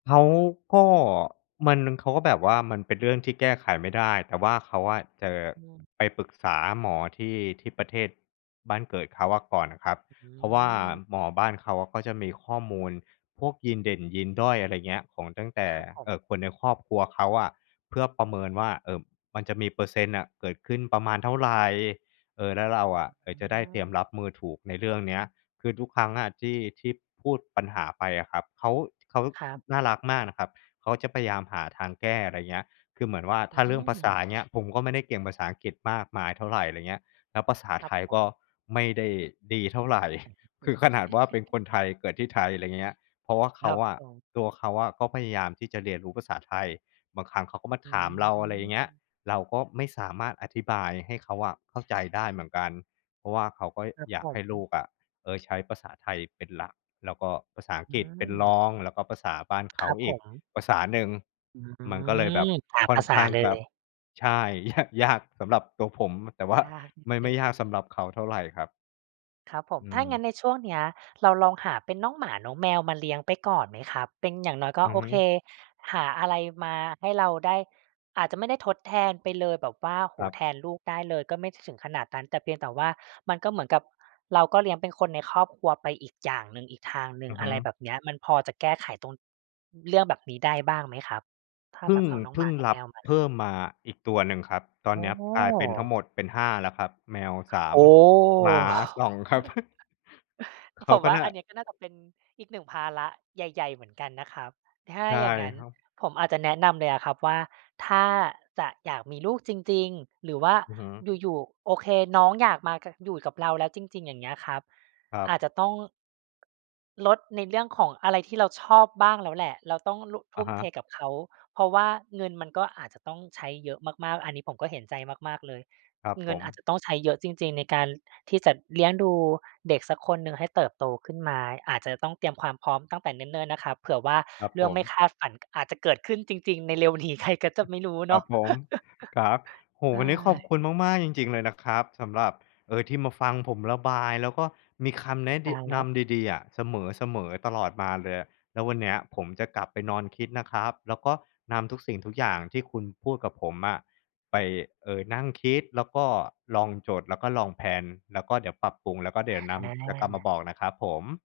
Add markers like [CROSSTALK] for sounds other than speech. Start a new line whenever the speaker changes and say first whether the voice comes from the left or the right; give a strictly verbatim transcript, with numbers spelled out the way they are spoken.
left: เขาก็ มัน เขาก็แบบว่า มันเป็นเรื่องที่แก้ไขไม่ได้ แต่ว่าเขาอะ เจอ
right: อืม
left: ไปปรึกษาหมอที่ ที่ประเทศบ้านเกิดเขาอะก่อนครับ
right: อื
left: เพราะว่า
right: ม
left: หมอบ้านเขา ก็จะมีข้อมูลพวกยีนเด่นยีนด้อย อะไรเงี้ย ของตั้งแต่
right: ครับผ
left: เอ
right: ม
left: ่อ คนในครอบครัวเขาอะ เพื่อประเมินว่า เอ่อ มันจะมีเปอร์เซ็นต์น่ะเกิดขึ้นประมาณเท่าไร เออ แล้วเราอะ เอ
right: เต็
left: อ
right: ม
left: จะได
right: ห
left: ้
right: น้
left: เตรียม
right: า
left: รับมือถูกในเรื่องเนี้ย คือทุกครั้งอะที่ ที่พูดปัญหาไปอะครับ เขา เขา
right: ครับ
left: น่ารักมากนะครับ เขาจะพยายามหาทางแก้ อะไรเงี้ย คือเหมือนว่า
right: อ
left: ถ้าเรื่องภาษ
right: ื
left: า
right: ม
left: เงี้ย ผมก็ไม่ได้เก่งภาษาอังกฤษมากมายเท่าไร ไรเงี้ย แล้วภาษา
right: ค
left: ไ
right: ร
left: ท
right: ับ
left: ย
right: ผ
left: ก็
right: ม
left: ไม่ได้ดีเท่าไร [CHUCKLES] คือขนาดว่าเป็นค
right: [CHUCKLES]
left: นไทย เกิดที่ไทย อะไรเงี้ย เพราะว่าเข
right: ค
left: า
right: รับ
left: อะ
right: ผม
left: ตัวเขาอะก็พยายามที่จะเรียนรู้ภาษาไทย บางครั้งเขาก็มา
right: อื
left: ถามเรา อะไรอย่างเงี้ย
right: ม
left: เราก็ไม่สามารถอธิบายให้เขาอะเข้าใจได้เหมือนกัน เพราะว่าเขาก็
right: ครับ
left: อย
right: ผ
left: ากให้ลู
right: ม
left: กอะ เออ ใช้ภาษาไทยเป็นหลัก แล้วก็ภาษาอัง
right: อื
left: กฤษเป็นร
right: ม
left: อง แล้วก็ภาษาบ้านเข
right: ค
left: า
right: รับ
left: อ
right: ผ
left: ีก
right: ม
left: ภาษาหนึ่ง
right: อื
left: มันก็เลยแบบ
right: ม สาม
left: ค่อ
right: ภ
left: น
right: าษ
left: ข
right: า
left: ้าง
right: เล
left: จะ
right: ย
left: ใช่ ยะ ยากสำหรับตัวผม แต่ว่า
right: ยากนิด
left: ไม่ ไ
right: ห
left: ม
right: น
left: ่
right: ึ่
left: ยา
right: ง
left: กสำหรับเขาเท่าไรครับ
right: ครับผม
left: อื
right: ถ้างั้
left: ม
right: นในช่วงเนี้ย เราลองหาเป็นน้องหมาน้องแมว มาเลี้ยงไปก่อนไหมครับ? เป็นอย่างน้อยก็
left: อือ
right: โอ
left: ฮ
right: เค
left: ึ
right: หาอะไรมาให้เราได้ อาจจะไม่ได้ทดแทนไปเลย แบบว่า โอ้โฮ
left: ครั
right: แท
left: บ
right: นลูกได้เลย ก็ไม่ถึงขนาดนั้น แต่เพียงแต่ว่า มันก็เหมือนกับเราก็เลี้ยงเป็นคนในครอบครัวไปอีกอย่างหนึ่ง อีกทางหนึ
left: อ
right: ่ง
left: ือฮ
right: อะ
left: ึ
right: ไรแบบเนี้ย มันพอจะแก้ไขตรง เรื่องแบบนี้ได้บ้างไหมครับ? ถ้า
left: พึ
right: แ
left: ่
right: บ
left: ง
right: บเอาน้อง
left: พ
right: ห
left: ึ
right: ม
left: ่
right: า
left: ง
right: น้อ
left: ร
right: ง
left: ั
right: แม
left: บ
right: วม
left: เพ
right: า
left: ิ่มมาอีกตัวหนึ่งครับ ตอน
right: อ๋
left: เนี้ยกลายเป็นทั้ง
right: อ
left: หมดเป็น ห้า แล้วครับ แมว สา
right: โอ
left: ม
right: ้
left: หมา
right: โฮ
left: สอง ครับ [CHUCKLES] เข
right: [CHUCKLES] ผ
left: า
right: ม
left: ก็
right: ว่า
left: น่า
right: อันนี้ก็น่าจะเป็นอีก หนึ่ง ภาระใหญ่ ๆ เหมือนกันนะครับ ถ้า
left: ใช่
right: อย่างงั้น
left: ครับ
right: ผมอาจจะแนะนำเลยอะครับว่า ถ้าจะอยากมีลูกจริง ๆ หรือว่า
left: อือฮึ
right: อยู่ ๆ โอเค น้องอยากมากะ อยู่กับเราแล้วจริง ๆ อย่างเงี้ยครับ
left: ครั
right: อาจ
left: บ
right: จะต้อง...ลดในเรื่องของอะไรที่เราชอบบ้างแล้วแหละ เราต้องลุ ท
left: อ
right: ุ
left: ะ
right: ่ม
left: ฮ
right: เท
left: ะ
right: กับเขา เพราะว่าเงินมันก็อาจจะต้องใช้เยอะมาก ๆ อันนี้ผมก็เห็นใจมาก ๆ เลย
left: ครับ
right: เง
left: ผ
right: ิน
left: ม
right: อาจจะต้องใช้เยอะจริง ๆ ในการ ล ที่จะเลี้ยงดูเด็กสักคนหนึ่งให้เติบโตขึ้นมา อาจจะต้องเตรียมความพร้อมตั้งแต่เนิ่น ๆ นะครับ เผื่อว่า
left: ครับ
right: เรื
left: ผ
right: ่องไม
left: ม
right: ่คาดฝัน ก อาจจะเกิดขึ้นจริง ๆ ใน เร็วนี้ ใครก็จะไม่รู้
left: ค
right: เน
left: รั
right: าะ
left: บผม ครับ
right: [CHUCKLES]
left: โอ้โฮ
right: ใช
left: วันนี้ขอบ
right: ่
left: คุณมาก ๆ จริง ๆ เลยนะครับ สำหรับ เออ ที่มาฟังผมระบาย แล้วก็มีคำแนะ
right: ต
left: ดี
right: ายแล
left: น
right: ้ว
left: ำดี ๆ อะ เสมอ ๆ ตลอดมาเลยอะ แล้ววันเนี้ยผมจะกลับไปนอนคิดนะครับ แล้วก็นำทุกสิ่งทุกอย่างที่คุณพูดกับผมอะ ไป เออ นั่งคิด แล้วก็ลองจด แล้วก็ลองแพลน แล้วก็เดี๋ยวปรับปรุง แล้วก็เดี๋ยวน
right: อ
left: ำ จะกลับมา
right: า
left: บอกนะครับผม